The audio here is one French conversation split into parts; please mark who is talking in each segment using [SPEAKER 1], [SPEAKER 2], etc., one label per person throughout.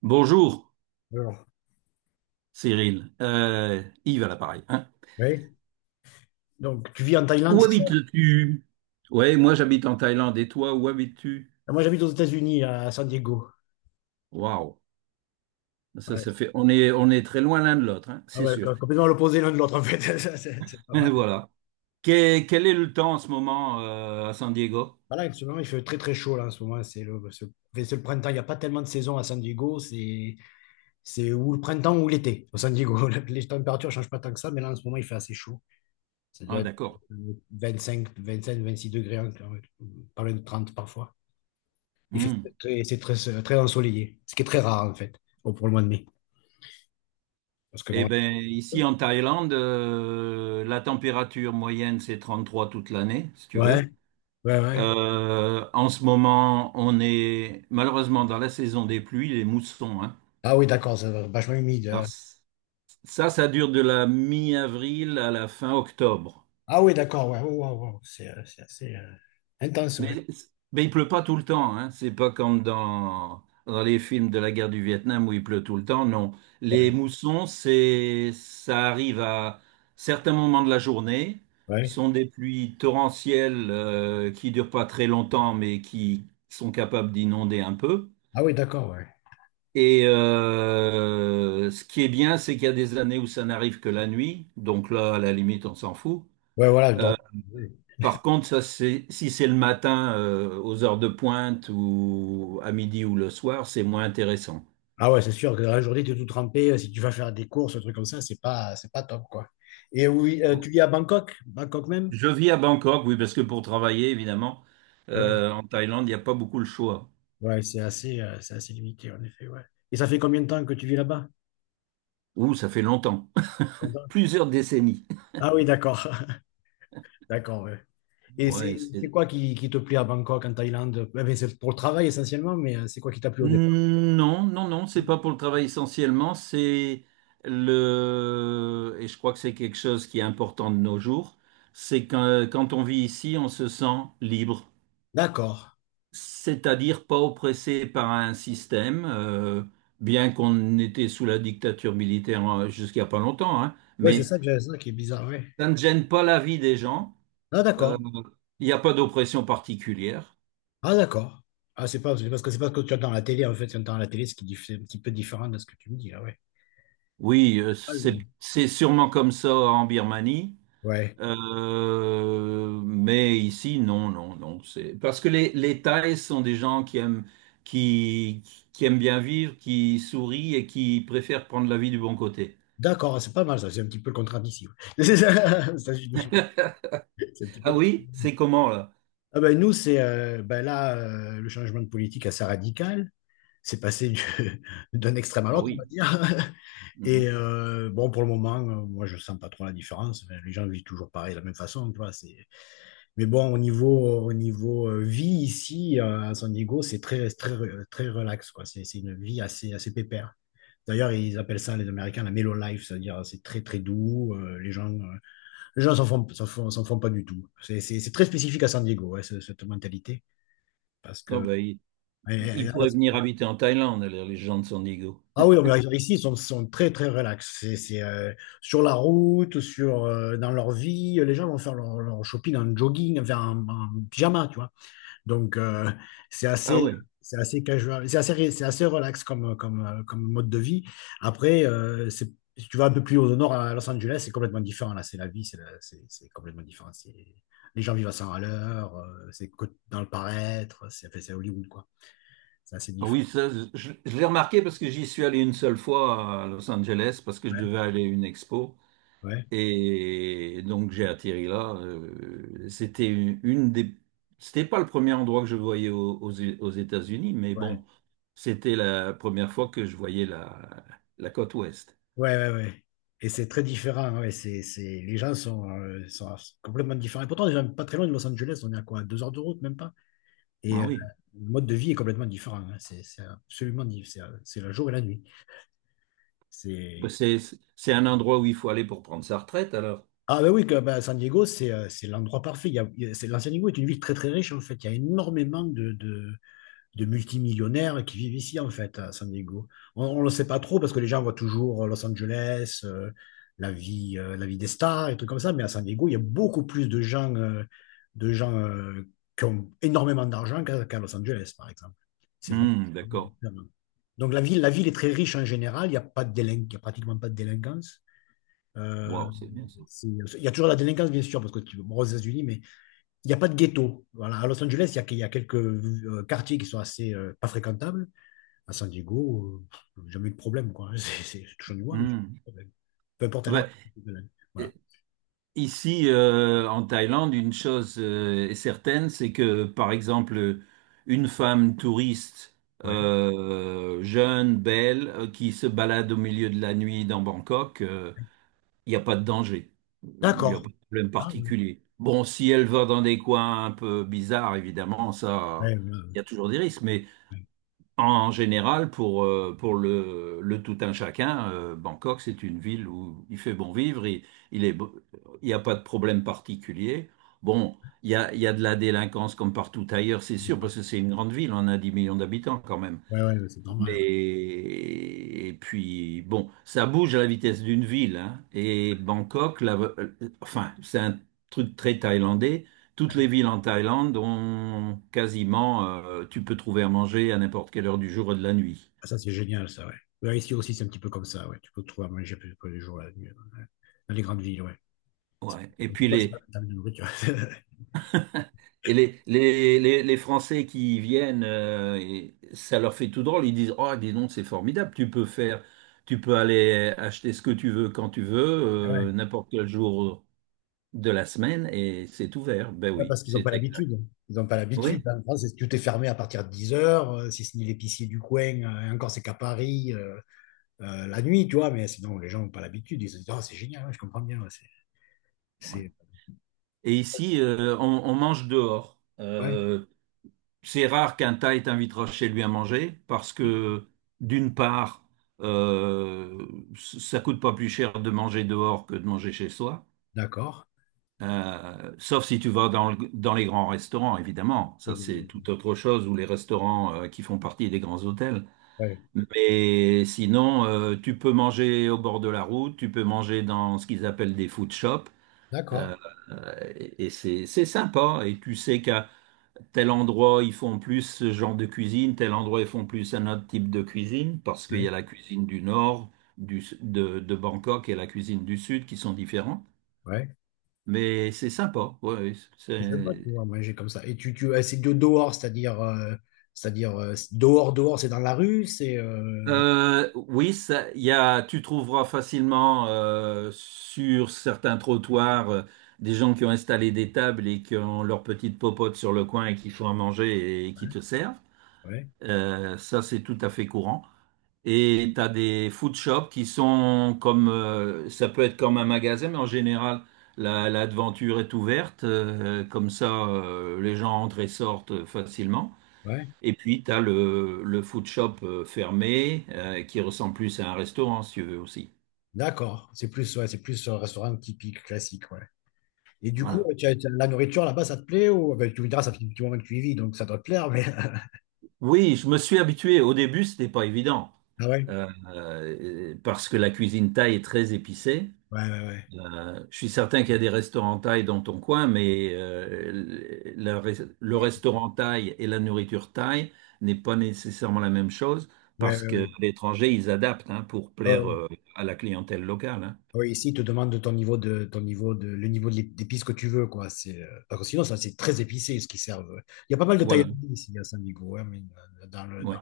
[SPEAKER 1] Bonjour,
[SPEAKER 2] Alors,
[SPEAKER 1] Cyril. Yves à l'appareil, hein.
[SPEAKER 2] oui. Donc, tu vis en Thaïlande,
[SPEAKER 1] Où
[SPEAKER 2] c'est ça?
[SPEAKER 1] habites-tu? Ouais, moi j'habite en Thaïlande. Et toi, où habites-tu?
[SPEAKER 2] Ah, moi, j'habite aux États-Unis, à San Diego.
[SPEAKER 1] Waouh, ça,
[SPEAKER 2] Ouais.
[SPEAKER 1] ça fait. On est très loin l'un de l'autre, hein,
[SPEAKER 2] Ah
[SPEAKER 1] c'est
[SPEAKER 2] ouais,
[SPEAKER 1] sûr.
[SPEAKER 2] complètement l'opposé l'un de l'autre, en fait. Ça, c'est pas mal.
[SPEAKER 1] Voilà. Quel est le temps en ce moment à San Diego?
[SPEAKER 2] Voilà, en ce moment, il fait très, très chaud, là, en ce moment. Enfin, c'est le printemps. Il n'y a pas tellement de saison à San Diego. C'est ou le printemps ou l'été, au San Diego. Les températures ne changent pas tant que ça, mais là, en ce moment, il fait assez chaud. Ça doit
[SPEAKER 1] Ah,
[SPEAKER 2] être
[SPEAKER 1] d'accord.
[SPEAKER 2] euh, 25, 25, 26 degrés, hein, quand même. Pas loin de 30 parfois. Il fait
[SPEAKER 1] Hmm.
[SPEAKER 2] très, c'est très, très ensoleillé, ce qui est très rare, en fait, pour le mois de mai. Parce que,
[SPEAKER 1] Eh
[SPEAKER 2] bon,
[SPEAKER 1] bien, ici en Thaïlande, la température moyenne, c'est 33 toute l'année, si tu veux.
[SPEAKER 2] ouais. Ouais, ouais.
[SPEAKER 1] En ce moment, on est malheureusement dans la saison des pluies, les moussons, hein.
[SPEAKER 2] Ah oui, d'accord, ça va vachement humide.
[SPEAKER 1] Alors, ça, ça dure de la mi-avril à la fin octobre.
[SPEAKER 2] Ah oui, d'accord, ouais, ouais, ouais, ouais. C'est assez intense, ouais.
[SPEAKER 1] Mais, mais il pleut pas tout le temps, hein. C'est pas comme dans les films de la guerre du Vietnam où il pleut tout le temps, non. Les
[SPEAKER 2] Ouais,
[SPEAKER 1] moussons, ça arrive à certains moments de la journée. Ce
[SPEAKER 2] ouais.
[SPEAKER 1] sont des pluies torrentielles qui durent pas très longtemps, mais qui sont capables d'inonder un peu.
[SPEAKER 2] Ah oui, d'accord, ouais.
[SPEAKER 1] Et ce qui est bien, c'est qu'il y a des années où ça n'arrive que la nuit. Donc là, à la limite, on s'en fout.
[SPEAKER 2] Ouais, voilà, oui.
[SPEAKER 1] Par contre, ça, si c'est le matin, aux heures de pointe ou à midi ou le soir, c'est moins intéressant.
[SPEAKER 2] Ah ouais, c'est sûr que dans la journée, tu es tout trempé. Si tu vas faire des courses, un truc comme ça, c'est pas top, quoi. Et oui, tu vis à Bangkok, Bangkok même?
[SPEAKER 1] Je vis à Bangkok, oui, parce que pour travailler, évidemment,
[SPEAKER 2] Ah ouais,
[SPEAKER 1] en Thaïlande, il n'y a pas beaucoup le choix.
[SPEAKER 2] ouais, c'est assez limité, en effet, ouais. Et ça fait combien de temps que tu vis là-bas?
[SPEAKER 1] Ouh, ça fait longtemps.
[SPEAKER 2] Longtemps.
[SPEAKER 1] Plusieurs décennies.
[SPEAKER 2] Ah oui, d'accord, d'accord, ouais. Et
[SPEAKER 1] Ouais,
[SPEAKER 2] c'est quoi qui te plaît à Bangkok, en Thaïlande? Eh ben, c'est pour le travail essentiellement, mais c'est quoi qui t'a plu au départ?
[SPEAKER 1] Non, non, non, c'est pas pour le travail essentiellement, Et je crois que c'est quelque chose qui est important de nos jours, c'est quand on vit ici, on se sent libre.
[SPEAKER 2] D'accord.
[SPEAKER 1] C'est-à-dire pas oppressé par un système, bien qu'on était sous la dictature militaire jusqu'à pas longtemps, hein,
[SPEAKER 2] Oui, c'est
[SPEAKER 1] mais
[SPEAKER 2] ça que j'avais ça qui est bizarre, oui.
[SPEAKER 1] ça ne gêne pas la vie des gens.
[SPEAKER 2] Ah,
[SPEAKER 1] Euh,
[SPEAKER 2] d'accord.
[SPEAKER 1] Il n'y a pas d'oppression particulière.
[SPEAKER 2] Ah, d'accord. Ah, c'est parce que c'est pas ce que tu as dans la télé, en fait. Ce que tu as dans la télé, ce qui est c'est un petit peu différent de ce que tu me dis, là. Ouais.
[SPEAKER 1] Oui,
[SPEAKER 2] Ah,
[SPEAKER 1] c'est
[SPEAKER 2] oui.
[SPEAKER 1] c'est sûrement comme ça en Birmanie,
[SPEAKER 2] Ouais.
[SPEAKER 1] mais ici, non, non, non. C'est parce que les Thaïs sont des gens qui aiment, qui, qui aiment bien vivre, qui sourient et qui préfèrent prendre la vie du bon côté.
[SPEAKER 2] D'accord, c'est pas mal, ça. C'est un petit peu le contraire d'ici. Ouais. C'est ça, aux États-Unis. C'est un petit peu...
[SPEAKER 1] Ah
[SPEAKER 2] di-
[SPEAKER 1] oui, c'est comment là?
[SPEAKER 2] Ah ben, nous, ben là, le changement de politique assez radical. C'est passé d'un extrême à
[SPEAKER 1] Ah
[SPEAKER 2] l'autre, on va
[SPEAKER 1] oui.
[SPEAKER 2] dire. Et
[SPEAKER 1] Mhm.
[SPEAKER 2] bon, pour le moment, moi, je sens pas trop la différence. Enfin, les gens vivent toujours pareil, de la même façon, tu vois. Mais bon, au niveau, vie ici, à San Diego, c'est très, très, très relax, quoi. C'est une vie assez, assez pépère. D'ailleurs, ils appellent ça, les Américains, la mellow life, c'est-à-dire c'est très, très doux. Les gens, les gens s'en font pas du tout. C'est très spécifique à San Diego, ouais, cette mentalité. Parce
[SPEAKER 1] Ah
[SPEAKER 2] que.
[SPEAKER 1] ben, il,
[SPEAKER 2] et- et-
[SPEAKER 1] il
[SPEAKER 2] alors-
[SPEAKER 1] pourrait venir habiter en Thaïlande, alors, les gens de Sandiego.
[SPEAKER 2] ah oui, mais ici, ils sont très, très relax. C'est sur la route, dans leur vie, les gens vont faire leur shopping en jogging, enfin, en pyjama, tu vois. Donc, c'est
[SPEAKER 1] Ah
[SPEAKER 2] assez,
[SPEAKER 1] oui.
[SPEAKER 2] c'est assez casual, c'est assez relax comme mode de vie. Après, si tu vas un peu plus au nord à Los Angeles, c'est complètement différent. Là, c'est la vie, c'est la- c'est complètement différent. Les gens vivent à 100 à l'heure, dans le paraître, c'est enfin, c'est Hollywood, quoi. C'est assez
[SPEAKER 1] Ah
[SPEAKER 2] différent.
[SPEAKER 1] oui, ça, je l'ai remarqué parce que j'y suis allé une seule fois à Los Angeles parce que je
[SPEAKER 2] Ouais,
[SPEAKER 1] devais aller à une expo.
[SPEAKER 2] ouais,
[SPEAKER 1] Et donc j'ai atterri là. C'était une des. C'était pas le premier endroit que je voyais aux États-Unis, mais
[SPEAKER 2] ouais,
[SPEAKER 1] bon, c'était la première fois que je voyais la côte ouest.
[SPEAKER 2] ouais, ouais. Ouais. Et c'est très différent. Ouais. Les gens sont complètement différents. Et pourtant, on n'est pas très loin de Los Angeles. On est à quoi? 2 heures de route, même pas? Et
[SPEAKER 1] Ah oui.
[SPEAKER 2] le mode de vie est complètement différent. Hein. C'est absolument différent. C'est le jour et la nuit.
[SPEAKER 1] Bah,
[SPEAKER 2] C'est...
[SPEAKER 1] C'est un endroit où il faut aller pour prendre sa retraite alors.
[SPEAKER 2] Ah ben oui, ben, San Diego, c'est l'endroit parfait. Il y a- c'est, la San Diego est une ville très très riche en fait. Il y a énormément de multimillionnaires qui vivent ici en fait à San Diego. On ne le sait pas trop parce que les gens voient toujours Los Angeles, la vie des stars et trucs comme ça. Mais à San Diego, il y a beaucoup plus de gens, qui ont énormément d'argent qu'à Los Angeles par exemple. C'est vraiment...
[SPEAKER 1] D'accord.
[SPEAKER 2] Donc la ville, est très riche en général, il n'y a pas de il y a pratiquement pas de délinquance. Euh,
[SPEAKER 1] Wow, c'est bien ça.
[SPEAKER 2] c'est- il y a toujours la délinquance, bien sûr, parce que tu bon, aux États-Unis, mais il n'y a pas de ghetto. Voilà, à Los Angeles, il y a quelques quartiers qui sont assez pas fréquentables. À San Diego, jamais eu de problème, quoi. Je touche du bois, mais j'ai pas
[SPEAKER 1] Hmm.
[SPEAKER 2] de problème. Peu importe
[SPEAKER 1] Ah
[SPEAKER 2] alors.
[SPEAKER 1] ben, euh,
[SPEAKER 2] Voilà.
[SPEAKER 1] ici, en Thaïlande, une chose est certaine, c'est que, par exemple, une femme touriste
[SPEAKER 2] Ouais.
[SPEAKER 1] jeune, belle, qui se balade au milieu de la nuit dans Bangkok, il n'y a pas de danger. Il n'y a
[SPEAKER 2] D'accord.
[SPEAKER 1] pas de problème
[SPEAKER 2] Ah, ouais.
[SPEAKER 1] particulier. Bon, si elle va dans des coins un peu bizarres, évidemment, ça,
[SPEAKER 2] Ouais, ouais,
[SPEAKER 1] il y a toujours des risques. Mais
[SPEAKER 2] ouais.
[SPEAKER 1] en général, pour le tout un chacun, Bangkok, c'est une ville où il fait bon vivre, il est, beau- il n'y a pas de problème particulier. Bon, il y a de la délinquance comme partout ailleurs, c'est sûr, parce que c'est une grande ville, on a 10 millions d'habitants quand même.
[SPEAKER 2] Ouais, ouais, ouais, c'est normal. Ouais.
[SPEAKER 1] Mais et puis bon, ça bouge à la vitesse d'une ville, hein. Et Bangkok, enfin, c'est un truc très thaïlandais. Toutes
[SPEAKER 2] Ouais.
[SPEAKER 1] les villes en Thaïlande ont quasiment, tu peux trouver à manger à n'importe quelle heure du jour et de la nuit.
[SPEAKER 2] Ah, ça, c'est génial, ça, ouais. Ouais, ici aussi, c'est un petit peu comme ça, ouais. Tu peux te trouver à manger plus tous les jours la nuit, ouais. Dans les grandes villes, ouais. C'est
[SPEAKER 1] Ouais. Et
[SPEAKER 2] comme ça.
[SPEAKER 1] puis
[SPEAKER 2] Bah, c'est pas
[SPEAKER 1] les
[SPEAKER 2] la même nourriture.
[SPEAKER 1] et les, les Français qui y viennent, et ça leur fait tout drôle. Ils disent, oh, dis donc, c'est formidable. Tu peux aller acheter ce que tu veux quand tu veux,
[SPEAKER 2] Ah ouais.
[SPEAKER 1] n'importe quel jour de la semaine et c'est ouvert. Ben
[SPEAKER 2] Ouais,
[SPEAKER 1] oui,
[SPEAKER 2] parce qu'ils n'ont pas
[SPEAKER 1] c'est exact.
[SPEAKER 2] l'habitude. Ils n'ont pas l'habitude.
[SPEAKER 1] Oui.
[SPEAKER 2] En France, tout est fermé à partir de 10 heures, si ce n'est l'épicier du coin. Et encore, c'est qu'à Paris, la nuit, tu vois. Mais sinon, les gens n'ont pas l'habitude. Ils se disent, ah, c'est génial, ouais, je comprends bien. Ouais,
[SPEAKER 1] Ouais.
[SPEAKER 2] c'est...
[SPEAKER 1] Et ici, on mange dehors.
[SPEAKER 2] Ouais,
[SPEAKER 1] C'est rare qu'un Thaï t'invitera chez lui à manger parce que, d'une part, euh, ça coûte pas plus cher de manger dehors que de manger chez soi.
[SPEAKER 2] d'accord.
[SPEAKER 1] Sauf si tu vas dans les grands restaurants, évidemment.
[SPEAKER 2] Ouais,
[SPEAKER 1] Ça, c'est tout autre chose, ou les restaurants qui font partie des grands hôtels.
[SPEAKER 2] ouais,
[SPEAKER 1] Mais sinon, tu peux manger au bord de la route, tu peux manger dans ce qu'ils appellent des food shops, euh,
[SPEAKER 2] d'accord.
[SPEAKER 1] et c'est sympa. Et tu sais qu'à tel endroit, ils font plus ce genre de cuisine, tel endroit, ils font plus un autre type de cuisine, parce qu'il y
[SPEAKER 2] Ouais,
[SPEAKER 1] a la cuisine du nord, de Bangkok et la cuisine du sud qui sont différents.
[SPEAKER 2] ouais.
[SPEAKER 1] Mais c'est sympa, ouais,
[SPEAKER 2] C'est sympa de
[SPEAKER 1] c'est,
[SPEAKER 2] pouvoir manger comme ça. C'est de dehors, c'est-à-dire, dehors, dehors, c'est dans la rue, c'est.
[SPEAKER 1] Oui, tu trouveras facilement sur certains trottoirs des gens qui ont installé des tables et qui ont leur petite popote sur le coin et qui font à manger et qui te servent.
[SPEAKER 2] Ouais,
[SPEAKER 1] Ça, c'est tout à fait courant. Et tu as des food shops qui sont comme, ça peut être comme un magasin, mais en général, l'aventure est ouverte, comme ça, les gens entrent et sortent facilement.
[SPEAKER 2] ouais.
[SPEAKER 1] Et puis, tu as le food shop fermé qui ressemble plus à un restaurant, si tu veux aussi.
[SPEAKER 2] D'accord. C'est plus, ouais, c'est plus un restaurant typique, classique, ouais. Et du coup,
[SPEAKER 1] Voilà.
[SPEAKER 2] la nourriture là-bas, ça te plaît ou ben, tu me diras, ça fait du petit moment que tu y vis, donc ça doit te plaire, mais.
[SPEAKER 1] Oui, je me suis habitué. Au début, c'était pas évident
[SPEAKER 2] Ah ouais?
[SPEAKER 1] parce que la cuisine thaï est très épicée.
[SPEAKER 2] Ouais, ouais, ouais.
[SPEAKER 1] Je suis certain qu'il y a des restaurants thaï dans ton coin, mais le
[SPEAKER 2] Ouais,
[SPEAKER 1] restaurant thaï et la nourriture thaï n'est pas nécessairement la même chose
[SPEAKER 2] ouais,
[SPEAKER 1] parce
[SPEAKER 2] ouais,
[SPEAKER 1] que
[SPEAKER 2] ouais.
[SPEAKER 1] l'étranger, ils adaptent, hein, pour
[SPEAKER 2] Ah
[SPEAKER 1] plaire
[SPEAKER 2] ouais,
[SPEAKER 1] à la clientèle locale, hein.
[SPEAKER 2] ouais, ici, ils te demandent de ton niveau de, ton niveau de, le niveau de d'épices que tu veux, quoi. Parce que sinon, ça, c'est très épicé, ce qu'ils servent. Il y a pas mal de
[SPEAKER 1] Voilà.
[SPEAKER 2] Thaïlandais ici à San Diego, hein, mais dans le,
[SPEAKER 1] Ouais.
[SPEAKER 2] dans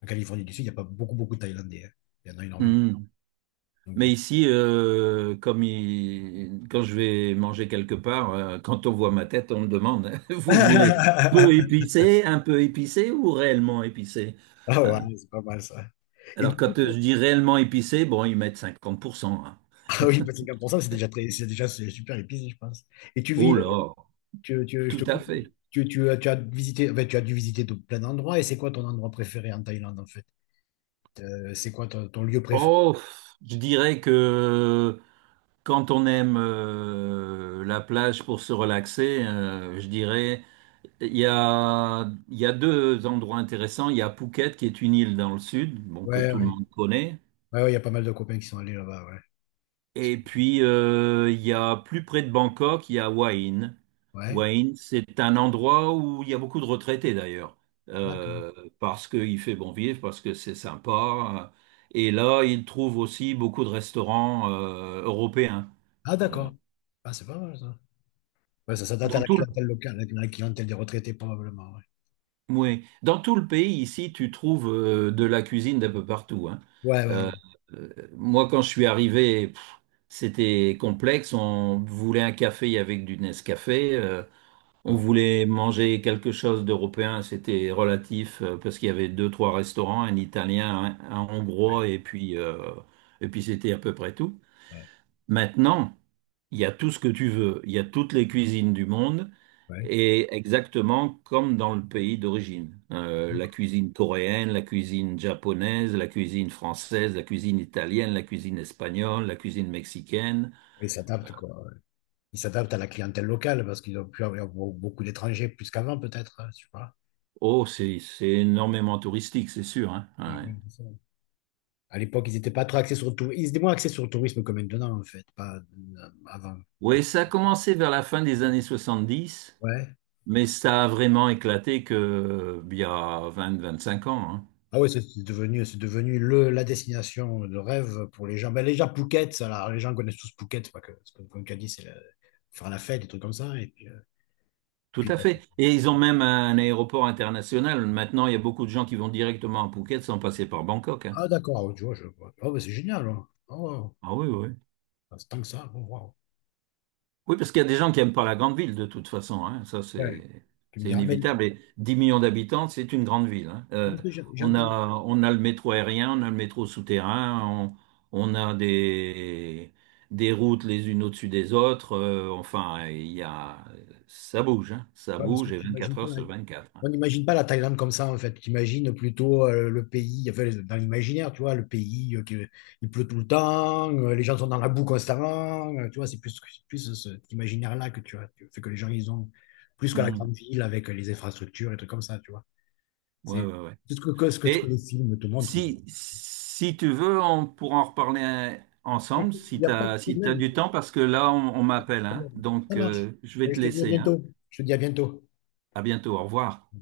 [SPEAKER 2] En Californie du Sud, il n'y a pas beaucoup, beaucoup de Thaïlandais. Hein. Il y en a énormément.
[SPEAKER 1] Hmm.
[SPEAKER 2] Donc, du
[SPEAKER 1] Mais
[SPEAKER 2] coup-
[SPEAKER 1] ici, comme quand je vais manger quelque part, quand on voit ma tête, on me demande, vous voulez peu épicé, un peu épicé ou réellement épicé?
[SPEAKER 2] Ah ouais, c'est pas mal ça. Et
[SPEAKER 1] Alors
[SPEAKER 2] du coup,
[SPEAKER 1] quand je dis réellement épicé, bon, ils mettent 50%, hein.
[SPEAKER 2] ah oui, bah, 50%, c'est déjà très, c'est déjà c'est super épicé, je pense. Et tu
[SPEAKER 1] Oh
[SPEAKER 2] vis,
[SPEAKER 1] là,
[SPEAKER 2] tu, tu- Je
[SPEAKER 1] tout
[SPEAKER 2] te
[SPEAKER 1] à
[SPEAKER 2] coupe,
[SPEAKER 1] fait.
[SPEAKER 2] tu as dû visiter de plein d'endroits. Et c'est quoi ton endroit préféré en Thaïlande, en fait? C'est quoi ton lieu préféré?
[SPEAKER 1] Oh, je dirais que quand on aime la plage pour se relaxer, je dirais, il y a deux endroits intéressants. Il y a Phuket, qui est une île dans le sud, bon, que
[SPEAKER 2] Ouais,
[SPEAKER 1] tout le
[SPEAKER 2] ouais.
[SPEAKER 1] monde connaît.
[SPEAKER 2] Ouais, ouais, il y a pas mal de copains qui sont allés là-bas, ouais.
[SPEAKER 1] Et puis, il y a plus près de Bangkok, il y a Wahin.
[SPEAKER 2] Ouais,
[SPEAKER 1] Wahin, c'est un endroit où il y a beaucoup de retraités d'ailleurs,
[SPEAKER 2] d'accord.
[SPEAKER 1] euh, parce qu'il fait bon vivre, parce que c'est sympa. Et là, ils trouvent aussi beaucoup de restaurants européens.
[SPEAKER 2] Ah,
[SPEAKER 1] Euh,
[SPEAKER 2] d'accord. Ah, c'est pas mal ça. Ouais, ça s'adapte à
[SPEAKER 1] Dans
[SPEAKER 2] la
[SPEAKER 1] tout
[SPEAKER 2] clientèle locale, à la clientèle des retraités, probablement, ouais.
[SPEAKER 1] oui. Dans tout le pays, ici, tu trouves de la cuisine d'un peu partout, hein.
[SPEAKER 2] Ouais, ouais,
[SPEAKER 1] Euh, euh, Moi, quand je suis arrivé, c'était complexe. On voulait un café avec du Nescafé. On
[SPEAKER 2] ouais.
[SPEAKER 1] voulait manger quelque chose d'européen, c'était relatif parce qu'il y avait deux, trois restaurants, un italien, un
[SPEAKER 2] Ouais,
[SPEAKER 1] hongrois et puis c'était à peu près tout.
[SPEAKER 2] ouais,
[SPEAKER 1] Maintenant, il y a tout ce que tu veux, il y a toutes les cuisines du monde
[SPEAKER 2] ouais,
[SPEAKER 1] et exactement comme dans le pays d'origine. La
[SPEAKER 2] d'accord.
[SPEAKER 1] cuisine coréenne, la cuisine japonaise, la cuisine française, la cuisine italienne, la cuisine espagnole, la cuisine mexicaine.
[SPEAKER 2] Ils s'adaptent, quoi. Ouais. Ils s'adaptent à la clientèle locale parce qu'ils ont pu avoir beaucoup d'étrangers plus qu'avant, peut-être, hein, je sais pas.
[SPEAKER 1] Oh, c'est énormément touristique, c'est sûr, hein.
[SPEAKER 2] Ouais,
[SPEAKER 1] Ouais.
[SPEAKER 2] ouais, c'est ça. À l'époque, ils étaient pas trop axés sur le tourisme. Ils étaient moins axés sur le tourisme que maintenant, en fait, pas avant.
[SPEAKER 1] Oui, ça a commencé vers la fin des années 70,
[SPEAKER 2] Ouais.
[SPEAKER 1] mais ça a vraiment éclaté que, il y a 20, 25 ans, hein.
[SPEAKER 2] Ah ouais, c'est devenu la destination de rêve pour les gens. Ben, les gens connaissent tous Phuket, c'est pas que, c'est comme tu as dit, faire la fête, des trucs comme ça. Et puis, euh,
[SPEAKER 1] Tout
[SPEAKER 2] puis,
[SPEAKER 1] à fait. Et ils ont même un aéroport international. Maintenant, il y a beaucoup de gens qui vont directement à Phuket sans passer par Bangkok, hein.
[SPEAKER 2] ah d'accord, ah, tu vois, je vois. Oh, ben, c'est génial. Hein. Oh, wow.
[SPEAKER 1] Ah oui, oui.
[SPEAKER 2] Ah, c'est tant que ça. Oh, wow.
[SPEAKER 1] Oui, parce qu'il y a des gens qui n'aiment pas la grande ville de toute façon, hein. Ça,
[SPEAKER 2] Ouais.
[SPEAKER 1] c'est
[SPEAKER 2] Tu me
[SPEAKER 1] c'est
[SPEAKER 2] diras, mais
[SPEAKER 1] inévitable. Et 10 millions d'habitants, c'est une grande ville, hein.
[SPEAKER 2] parce que j'ai
[SPEAKER 1] On a le métro aérien, on a le métro souterrain, on a des routes les unes au-dessus des autres, enfin, ça bouge, hein. Ça
[SPEAKER 2] ouais, parce que
[SPEAKER 1] bouge et
[SPEAKER 2] tu imagines
[SPEAKER 1] 24
[SPEAKER 2] pas
[SPEAKER 1] heures sur 24, hein.
[SPEAKER 2] on n'imagine pas la Thaïlande comme ça, en fait. Tu imagines plutôt le pays, enfin, dans l'imaginaire, tu vois, le pays, il pleut tout le temps, les gens sont dans la boue constamment, tu vois, c'est plus cet imaginaire-là que tu as. Fait que les gens, ils ont plus que la
[SPEAKER 1] Mhm.
[SPEAKER 2] grande ville avec les infrastructures et trucs comme ça, tu vois.
[SPEAKER 1] Ouais,
[SPEAKER 2] C'est
[SPEAKER 1] ouais, ouais.
[SPEAKER 2] c'est ce que, ce que les
[SPEAKER 1] Et,
[SPEAKER 2] films te montrent.
[SPEAKER 1] si tu veux, on pourra en reparler ensemble
[SPEAKER 2] Écoute, il
[SPEAKER 1] si
[SPEAKER 2] n'y a
[SPEAKER 1] tu
[SPEAKER 2] pas de
[SPEAKER 1] as, si t'as
[SPEAKER 2] problème.
[SPEAKER 1] du temps, parce que là, on
[SPEAKER 2] Pas
[SPEAKER 1] m'appelle,
[SPEAKER 2] de
[SPEAKER 1] hein.
[SPEAKER 2] problème. Ça
[SPEAKER 1] Donc,
[SPEAKER 2] marche.
[SPEAKER 1] je vais
[SPEAKER 2] Et je
[SPEAKER 1] te
[SPEAKER 2] te dis à
[SPEAKER 1] laisser, hein.
[SPEAKER 2] bientôt. Je te dis à bientôt.
[SPEAKER 1] À bientôt, au revoir.